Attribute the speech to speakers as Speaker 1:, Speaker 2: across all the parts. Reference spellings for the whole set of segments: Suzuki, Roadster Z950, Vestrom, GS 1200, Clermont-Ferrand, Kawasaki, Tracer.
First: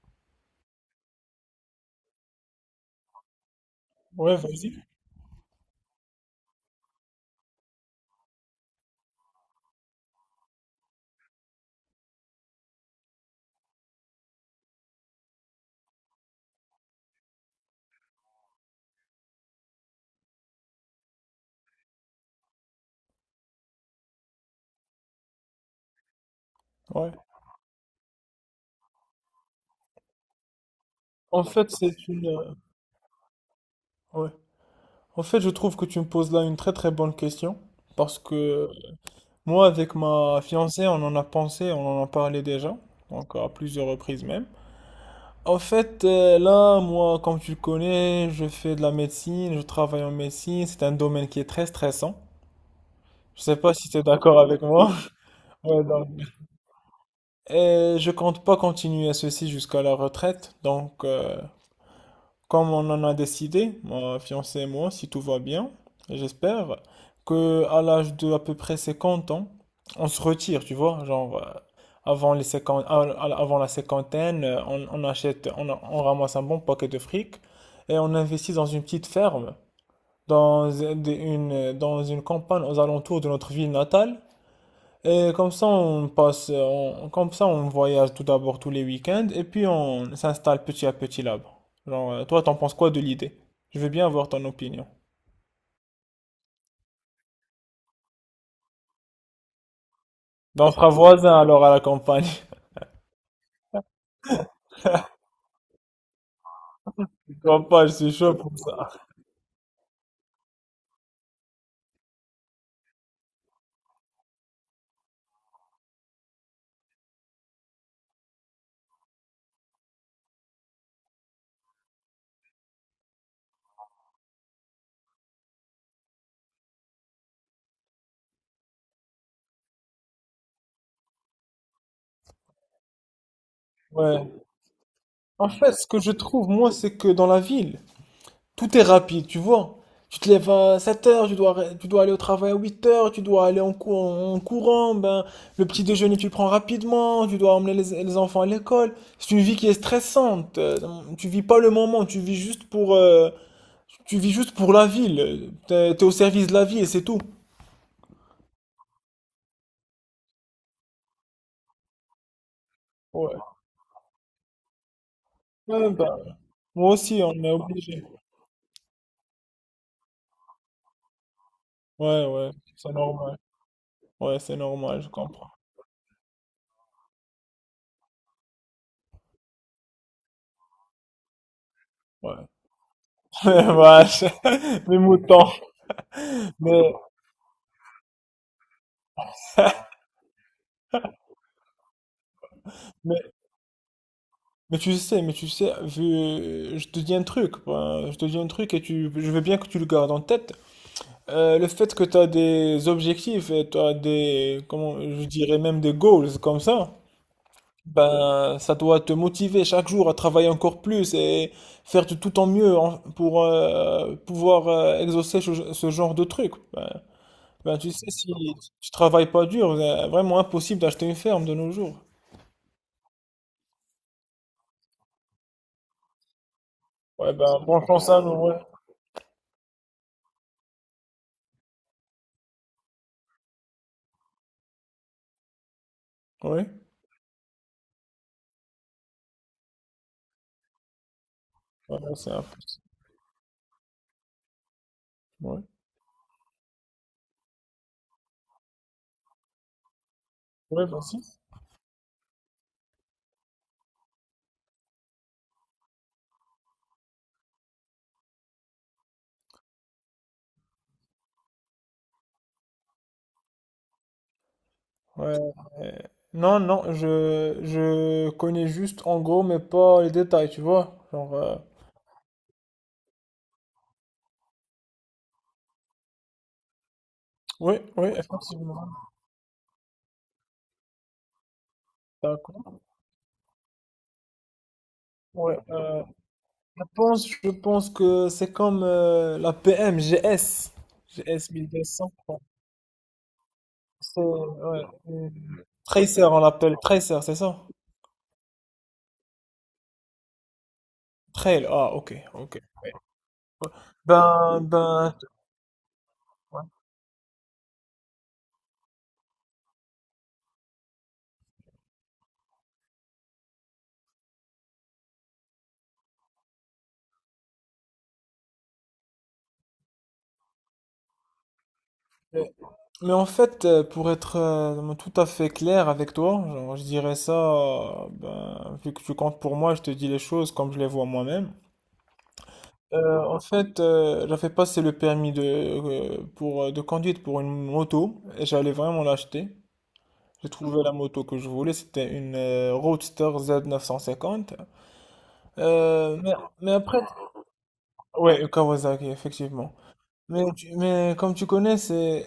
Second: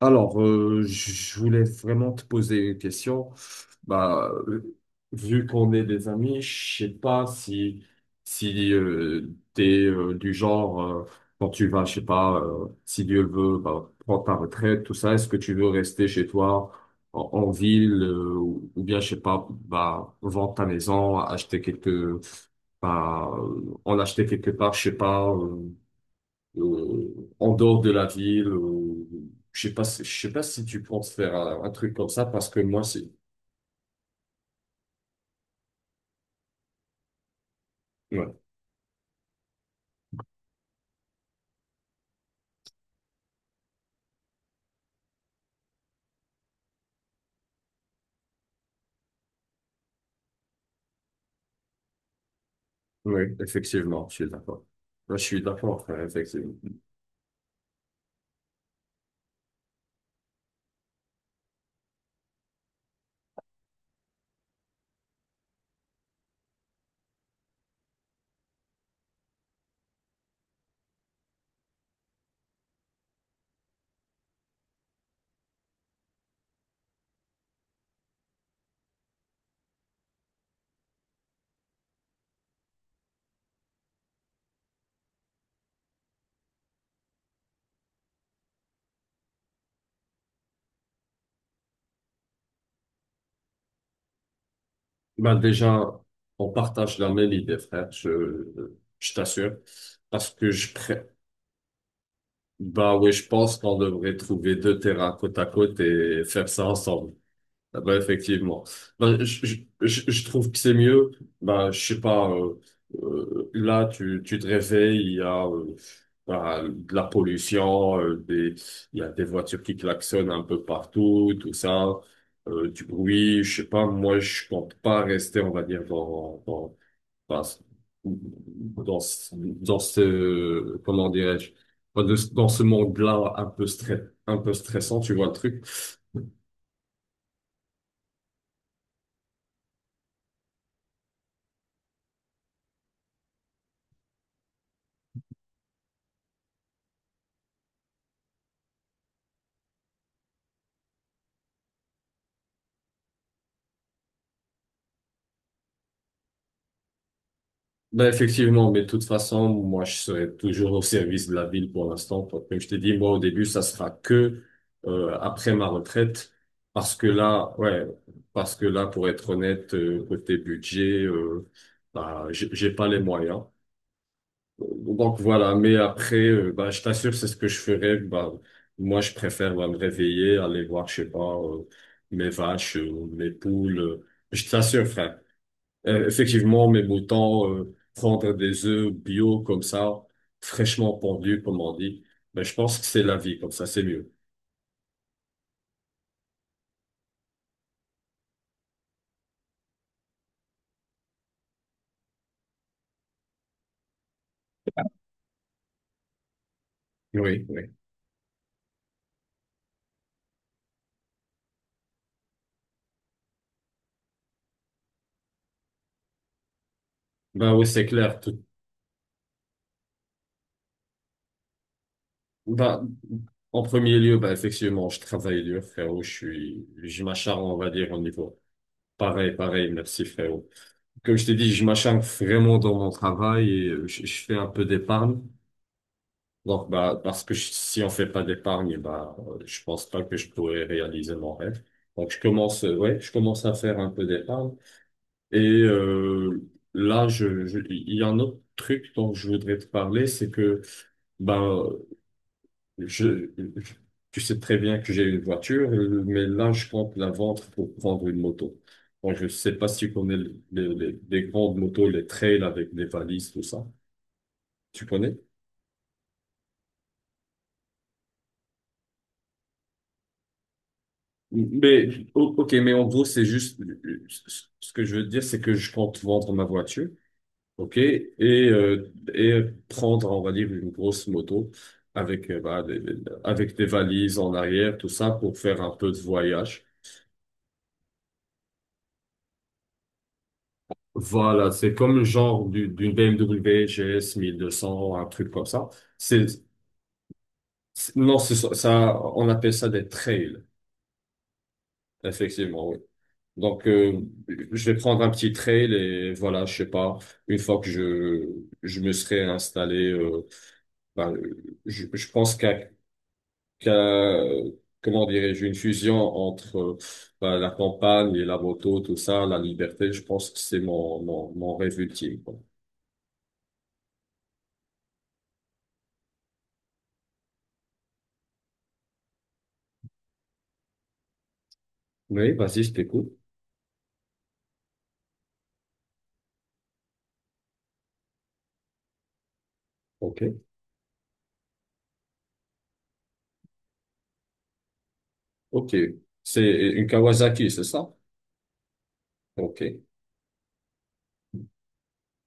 Speaker 1: Alors, je voulais vraiment te poser une question. Bah,
Speaker 2: Ouais, vas-y.
Speaker 1: euh, vu qu'on est des amis, je sais pas si t'es du genre, quand tu vas, je sais pas, si Dieu le veut, bah, prendre ta retraite, tout ça. Est-ce que tu veux rester chez toi en ville, ou bien je sais pas, bah vendre ta maison, acheter quelques, en acheter quelque part, je sais pas.
Speaker 2: Ouais.
Speaker 1: En dehors de la ville. Je sais pas, je sais pas si tu penses faire
Speaker 2: En
Speaker 1: un
Speaker 2: fait,
Speaker 1: truc comme
Speaker 2: c'est
Speaker 1: ça
Speaker 2: une.
Speaker 1: parce que moi, c'est.
Speaker 2: Ouais. En fait, je trouve que tu me poses là une très très bonne question parce
Speaker 1: Ouais,
Speaker 2: que moi, avec ma fiancée, on en a pensé, on en a parlé déjà, donc à plusieurs reprises même. En fait, là, moi, comme tu le connais, je fais de la médecine, je travaille en médecine, c'est un domaine qui est très stressant.
Speaker 1: ouais,
Speaker 2: Je sais pas si tu es
Speaker 1: effectivement, je suis
Speaker 2: d'accord avec
Speaker 1: d'accord.
Speaker 2: moi.
Speaker 1: Moi, je suis d'accord,
Speaker 2: Ouais,
Speaker 1: frère,
Speaker 2: donc,
Speaker 1: effectivement.
Speaker 2: et je compte pas continuer ceci jusqu'à la retraite, donc comme on en a décidé, ma fiancée et moi, si tout va bien, j'espère que à l'âge de à peu près 50 ans, on se retire, tu vois, genre, avant les 50 avant la cinquantaine, on achète, on ramasse un bon paquet de fric et on investit dans une petite ferme, dans une campagne aux alentours de notre ville natale et comme ça, comme ça, on voyage tout d'abord tous les week-ends et puis on s'installe petit à petit là-bas. Genre, toi, t'en penses quoi de l'idée? Je veux bien avoir ton opinion.
Speaker 1: Ben déjà, on partage la même idée, frère. Je t'assure, parce que
Speaker 2: Ben, on
Speaker 1: je
Speaker 2: sera
Speaker 1: pré...
Speaker 2: voisins alors à la campagne.
Speaker 1: Bah ouais, je pense qu'on devrait trouver deux terrains côte à côte et faire ça ensemble. Ah
Speaker 2: Campagne,
Speaker 1: bah,
Speaker 2: c'est chaud pour
Speaker 1: effectivement.
Speaker 2: ça.
Speaker 1: Bah, je trouve que c'est mieux. Bah, je sais pas, là, tu te réveilles, il y a, bah, de la pollution, il y a des voitures qui klaxonnent un peu partout, tout ça, du bruit, je sais pas, moi, je compte pas rester, on va dire, dans, ce- dans, comment dirais-je, dans ce monde-là un peu stress,
Speaker 2: Ouais.
Speaker 1: un peu stressant, tu vois le
Speaker 2: En
Speaker 1: truc.
Speaker 2: fait, ce que je trouve, moi, c'est que dans la ville, tout est rapide, tu vois. Tu te lèves à 7 heures, tu dois aller au travail à 8 heures, tu dois aller en courant, ben, le petit déjeuner tu le prends rapidement, tu dois emmener les enfants à l'école. C'est une vie qui est stressante. Tu vis pas le moment, tu vis juste pour la ville. T'es au service de la vie et c'est tout.
Speaker 1: Ben effectivement, mais de toute façon, moi, je serai toujours au service de la ville pour l'instant. Comme je t'ai dit, moi, au
Speaker 2: Ouais.
Speaker 1: début, ça sera que après ma
Speaker 2: Ouais, ben,
Speaker 1: retraite.
Speaker 2: moi
Speaker 1: Parce que
Speaker 2: aussi, on est
Speaker 1: là, ouais,
Speaker 2: obligé.
Speaker 1: parce que là, pour être honnête, côté budget, euh,
Speaker 2: Ouais,
Speaker 1: bah, j'ai
Speaker 2: ouais,
Speaker 1: j'ai pas
Speaker 2: c'est
Speaker 1: les
Speaker 2: normal.
Speaker 1: moyens.
Speaker 2: Ouais, c'est normal, je
Speaker 1: Donc
Speaker 2: comprends.
Speaker 1: voilà, mais après, bah, je t'assure, c'est ce que je ferais. Bah, moi, je préfère bah, me réveiller, aller voir, je sais pas, mes
Speaker 2: Ouais.
Speaker 1: vaches, mes poules.
Speaker 2: Vache,
Speaker 1: Je t'assure,
Speaker 2: mes
Speaker 1: frère.
Speaker 2: moutons.
Speaker 1: Effectivement, mais
Speaker 2: Mais,
Speaker 1: autant prendre des œufs bio comme ça, fraîchement pendus, comme on dit, ben, je pense que c'est la
Speaker 2: mais.
Speaker 1: vie, comme ça, c'est mieux.
Speaker 2: Mais tu sais, je te dis un truc, ben, je te dis un truc et je veux bien que tu le gardes en tête. Le fait que tu as des objectifs et tu as des, comment, je dirais même des goals comme ça,
Speaker 1: Oui, oui.
Speaker 2: ben, ça doit te motiver chaque jour à travailler encore plus et faire de tout ton mieux pour pouvoir exaucer ce genre de truc. Ben,
Speaker 1: Ben oui,
Speaker 2: ben,
Speaker 1: c'est
Speaker 2: tu sais,
Speaker 1: clair.
Speaker 2: si
Speaker 1: Tout...
Speaker 2: tu travailles pas dur, c'est vraiment impossible d'acheter une ferme de nos jours.
Speaker 1: Ben, en premier lieu, ben, effectivement, je travaille dur, frérot. Je suis, je
Speaker 2: Ouais,
Speaker 1: m'acharne,
Speaker 2: ben,
Speaker 1: on va
Speaker 2: bon
Speaker 1: dire, au
Speaker 2: chance à nous,
Speaker 1: niveau.
Speaker 2: ouais.
Speaker 1: Pareil, pareil, merci, frérot. Comme je t'ai dit, je m'acharne vraiment dans mon travail et je fais un peu d'épargne.
Speaker 2: Oui,
Speaker 1: Donc, bah, parce que si on fait pas d'épargne, bah, je pense pas que je pourrais réaliser mon rêve.
Speaker 2: ouais,
Speaker 1: Donc, je
Speaker 2: c'est
Speaker 1: commence,
Speaker 2: impossible.
Speaker 1: ouais, je commence à faire un peu d'épargne. Et
Speaker 2: Ouais.
Speaker 1: là, il y a un autre truc dont je voudrais te parler, c'est que,
Speaker 2: Ouais, vas-y.
Speaker 1: ben, je, je- tu sais très bien que j'ai une voiture, mais là, je compte la vendre pour prendre une moto. Donc, je sais pas si tu connais les grandes motos, les trails avec des valises, tout ça. Tu connais?
Speaker 2: Ouais. euh, Non, non, je connais juste en gros, mais pas les détails, tu vois. Genre,
Speaker 1: Ok, mais en gros, c'est juste, ce que je veux dire, c'est que je compte vendre ma voiture, ok,
Speaker 2: oui, oui, effectivement.
Speaker 1: et prendre, on va dire, une grosse moto avec,
Speaker 2: D'accord.
Speaker 1: avec des valises en arrière, tout ça, pour
Speaker 2: Ouais,
Speaker 1: faire un peu de voyage.
Speaker 2: je pense que c'est comme la PM GS, GS
Speaker 1: Voilà, c'est comme le
Speaker 2: 1200. Bon,
Speaker 1: genre d'une BMW GS
Speaker 2: c'est, ouais,
Speaker 1: 1200, un
Speaker 2: euh,
Speaker 1: truc comme ça.
Speaker 2: Tracer,
Speaker 1: C'est,
Speaker 2: on l'appelle Tracer, c'est ça?
Speaker 1: c'est- non, c'est ça, ça- On appelle ça des trails,
Speaker 2: Trail, ah, ok, ok.
Speaker 1: effectivement, oui. Donc,
Speaker 2: Ben,
Speaker 1: je vais prendre un
Speaker 2: ben,
Speaker 1: petit trail et voilà, je sais pas, une fois que je me serai installé, ben, je pense qu'à, comment dirais-je, une fusion entre ben, la campagne et la moto, tout ça, la liberté, je pense que c'est mon rêve ultime, quoi.
Speaker 2: ouais. Mais en fait, pour être tout à fait clair avec toi, genre, je dirais ça, ben, vu que tu comptes pour moi, je te dis les choses comme je les vois moi-même.
Speaker 1: Oui, vas-y, je t'écoute.
Speaker 2: En fait, j'avais passé le permis de, pour, de conduite pour une moto et j'allais vraiment l'acheter.
Speaker 1: Ok.
Speaker 2: J'ai trouvé la moto que je voulais, c'était une Roadster Z950.
Speaker 1: Ok.
Speaker 2: Euh, mais,
Speaker 1: C'est
Speaker 2: mais
Speaker 1: une
Speaker 2: après,
Speaker 1: Kawasaki, c'est ça?
Speaker 2: ouais, Kawasaki,
Speaker 1: Ok.
Speaker 2: effectivement. Mais comme tu connais, c'est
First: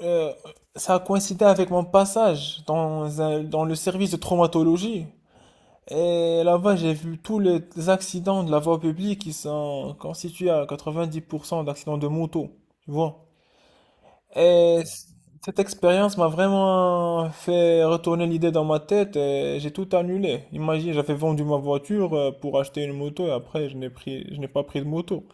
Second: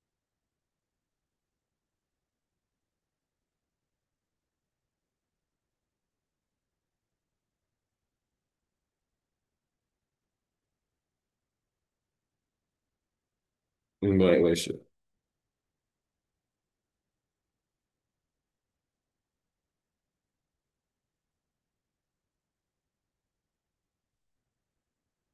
Speaker 2: Euh, ça a coïncidé avec mon passage dans le service de traumatologie. Et là-bas, j'ai vu tous les accidents de la voie publique qui sont constitués à 90% d'accidents de moto, tu vois.
Speaker 1: Ouais, ouais, je-
Speaker 2: Et c- cette expérience m'a vraiment fait retourner l'idée dans ma tête et j'ai tout annulé. Imagine, j'avais vendu ma voiture pour acheter une moto et après, je n'ai pas pris de moto.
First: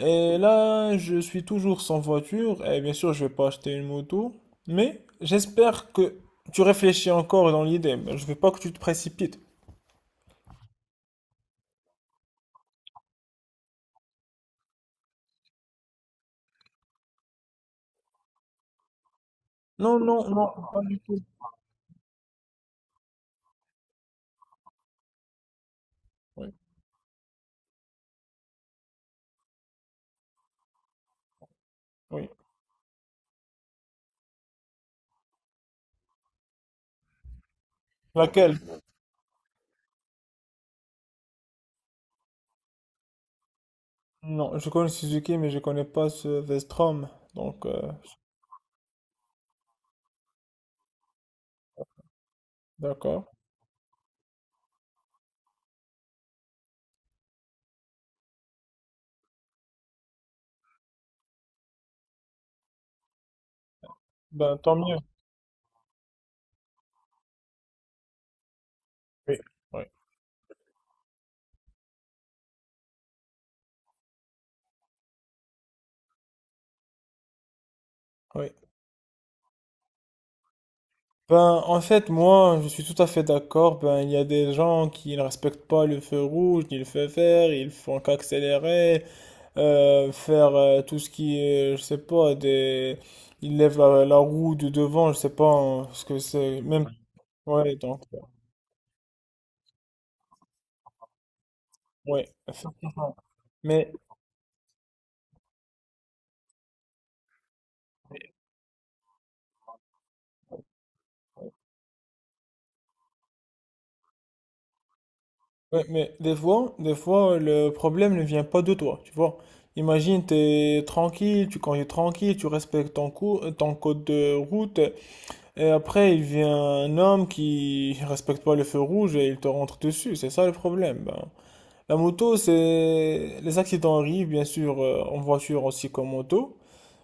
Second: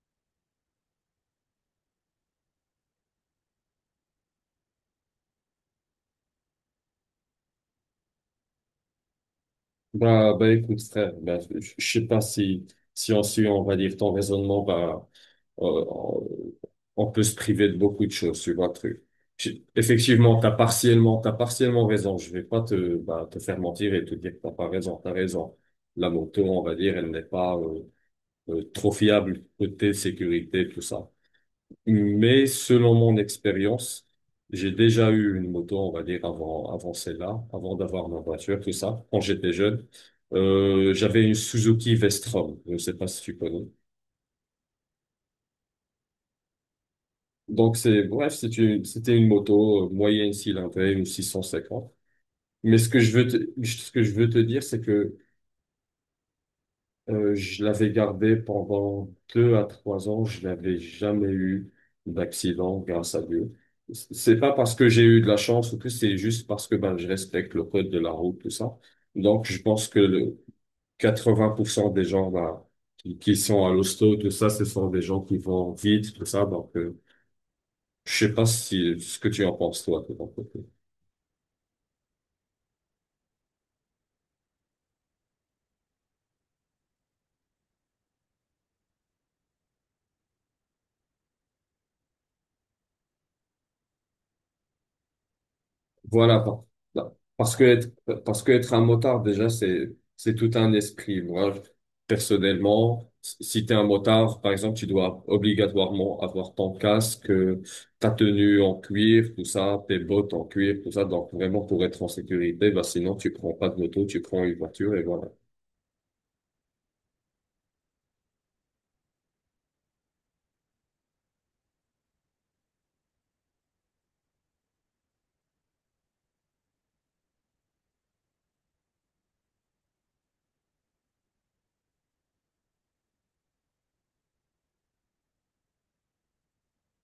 Speaker 2: Et là, je suis toujours sans voiture et bien sûr, je vais pas acheter une moto, mais j'espère que tu réfléchis encore dans l'idée. Mais je veux pas que tu te précipites.
Speaker 1: Bah, bah, écoute, frère, bah, je sais pas si, si on suit, on va dire, ton raisonnement, bah, euh, on peut se priver de beaucoup de choses sur un truc.
Speaker 2: Non, non,
Speaker 1: Effectivement,
Speaker 2: non, pas du tout.
Speaker 1: t'as partiellement raison. Je vais pas te, bah, te faire mentir et te dire que t'as pas raison. T'as raison. La moto,
Speaker 2: Oui,
Speaker 1: on va dire, elle n'est pas trop fiable côté sécurité, tout ça.
Speaker 2: oui.
Speaker 1: Mais selon mon expérience, j'ai déjà eu une moto, on va dire, avant celle-là, avant d'avoir ma
Speaker 2: Laquelle?
Speaker 1: voiture, tout ça, quand j'étais jeune. J'avais une Suzuki Vestrom. Je ne sais pas si tu connais.
Speaker 2: Non, je connais Suzuki, mais je connais pas ce Vestrom. Donc,
Speaker 1: Donc, c'était une moto moyenne cylindrée, une 650. Mais ce que
Speaker 2: d'accord.
Speaker 1: ce que je veux te dire, c'est que je l'avais gardée pendant deux à trois ans. Je n'avais jamais eu d'accident, grâce à Dieu. C'est pas
Speaker 2: Ben,
Speaker 1: parce
Speaker 2: tant
Speaker 1: que
Speaker 2: mieux.
Speaker 1: j'ai eu de la chance ou tout, c'est juste parce que ben, je respecte le code de la route, tout ça.
Speaker 2: Oui,
Speaker 1: Donc, je
Speaker 2: oui,
Speaker 1: pense que le 80% des gens ben, qui sont à l'hosto, tout ça, ce sont des gens qui vont vite, tout ça. Donc, je sais pas
Speaker 2: oui.
Speaker 1: si ce que tu en penses, toi, de ton côté.
Speaker 2: Ben, en fait, moi, je suis tout à fait d'accord. Ben, il y a des gens qui ne respectent pas le feu rouge, ni le feu vert, ils font qu'accélérer. Faire tout ce qui est, je sais pas, des. Il lève la roue du devant, je sais pas hein, ce que
Speaker 1: Voilà,
Speaker 2: c'est, même,
Speaker 1: par- parce que
Speaker 2: ouais, donc,
Speaker 1: être un motard, déjà, c'est tout un esprit.
Speaker 2: ouais,
Speaker 1: Personnellement,
Speaker 2: effectivement.
Speaker 1: si t'es un
Speaker 2: Mais,
Speaker 1: motard, par exemple, tu dois obligatoirement avoir ton casque, ta tenue en cuir, tout ça, tes bottes en cuir, tout ça. Donc, vraiment, pour être en sécurité, bah, sinon, tu prends pas de moto, tu prends une voiture et voilà.
Speaker 2: ouais, des fois, le problème ne vient pas de toi, tu vois. Imagine, t'es tranquille, tu conduis tranquille, tu respectes ton code de route, et après, il vient un homme qui respecte pas le feu rouge et il te rentre dessus, c'est ça le problème, ben. La moto, les accidents arrivent, bien sûr, en voiture aussi qu'en moto.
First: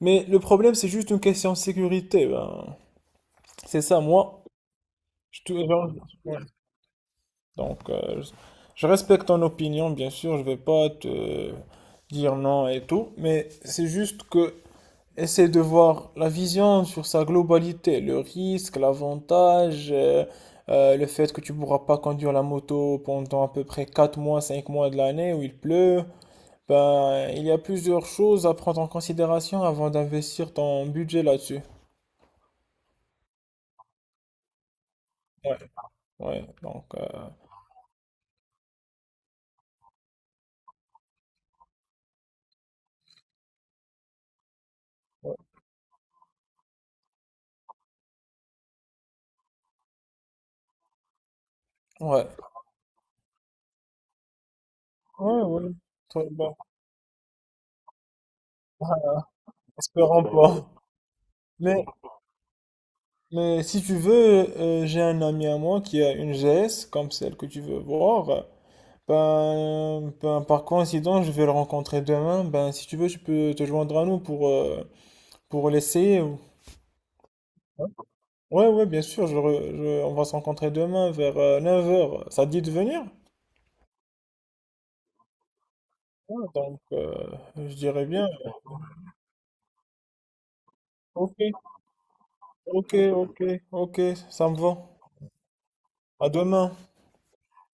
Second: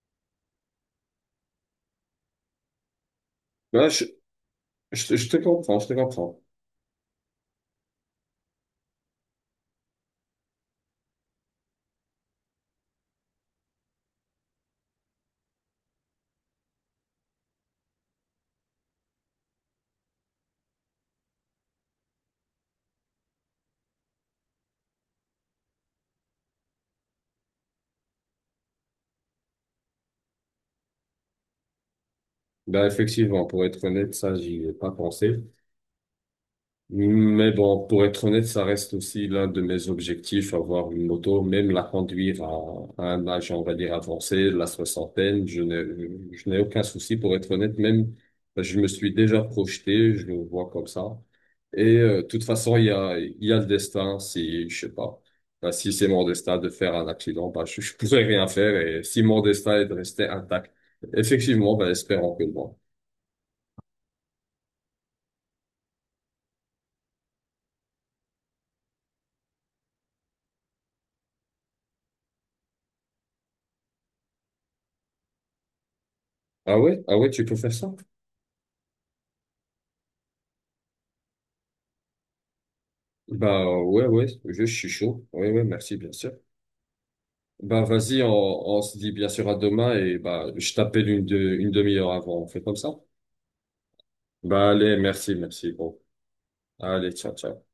Speaker 2: Mais le problème, c'est juste une question de sécurité. Ben. C'est
Speaker 1: Bah,
Speaker 2: ça,
Speaker 1: je,
Speaker 2: moi.
Speaker 1: je te
Speaker 2: Je te-
Speaker 1: comprends, je te
Speaker 2: Ouais.
Speaker 1: comprends.
Speaker 2: Donc, je respecte ton opinion, bien sûr. Je vais pas te dire non et tout. Mais c'est juste que. Essaie de voir la vision sur sa globalité. Le risque, l'avantage. Le fait que tu pourras pas conduire la moto pendant à peu près 4 mois, 5 mois de l'année où il pleut, ben, il y a plusieurs choses à prendre en considération avant d'investir ton budget là-dessus.
Speaker 1: Bah, effectivement, pour être honnête, ça, j'y ai pas pensé.
Speaker 2: Ouais, ouais, donc,
Speaker 1: Mais bon, pour être honnête, ça reste aussi l'un de mes objectifs, avoir une moto, même la conduire à un âge, on va dire, avancé, la
Speaker 2: ouais,
Speaker 1: soixantaine. Je n'ai aucun souci, pour être honnête, même, je me suis déjà projeté, je le vois comme ça. Et de
Speaker 2: ouais,
Speaker 1: toute façon, il y a le destin, si, je sais pas,
Speaker 2: ouais,
Speaker 1: bah,
Speaker 2: ouais.
Speaker 1: si c'est mon
Speaker 2: Très bien.
Speaker 1: destin de faire un accident, bah, je pourrais rien faire. Et si mon destin est de
Speaker 2: Espérons
Speaker 1: rester
Speaker 2: pas.
Speaker 1: intact, effectivement,
Speaker 2: Mais,
Speaker 1: bah, espérons que non.
Speaker 2: mais si tu veux, j'ai un ami à moi qui a une GS comme celle que tu veux voir. Ben, ben, par coïncidence, je vais le rencontrer demain. Ben, si tu veux, tu peux te joindre à nous pour l'essayer.
Speaker 1: Ah ouais? Ah ouais, tu peux faire ça?
Speaker 2: Ouais, ouais, bien sûr, on va se rencontrer demain vers 9 heures. Ça te dit de venir?
Speaker 1: Bah ouais, ouais, suis chaud. Ouais, ouais, merci, bien sûr.
Speaker 2: Ah, donc, je
Speaker 1: Bah
Speaker 2: dirais
Speaker 1: vas-y,
Speaker 2: bien.
Speaker 1: on se dit bien sûr à demain et bah je t'appelle
Speaker 2: Ok,
Speaker 1: une demi-heure avant. On fait comme ça?
Speaker 2: ok, ok, ok, ça me
Speaker 1: Bah
Speaker 2: va.
Speaker 1: allez, merci, merci, gros.
Speaker 2: À demain.
Speaker 1: Allez, ciao, ciao.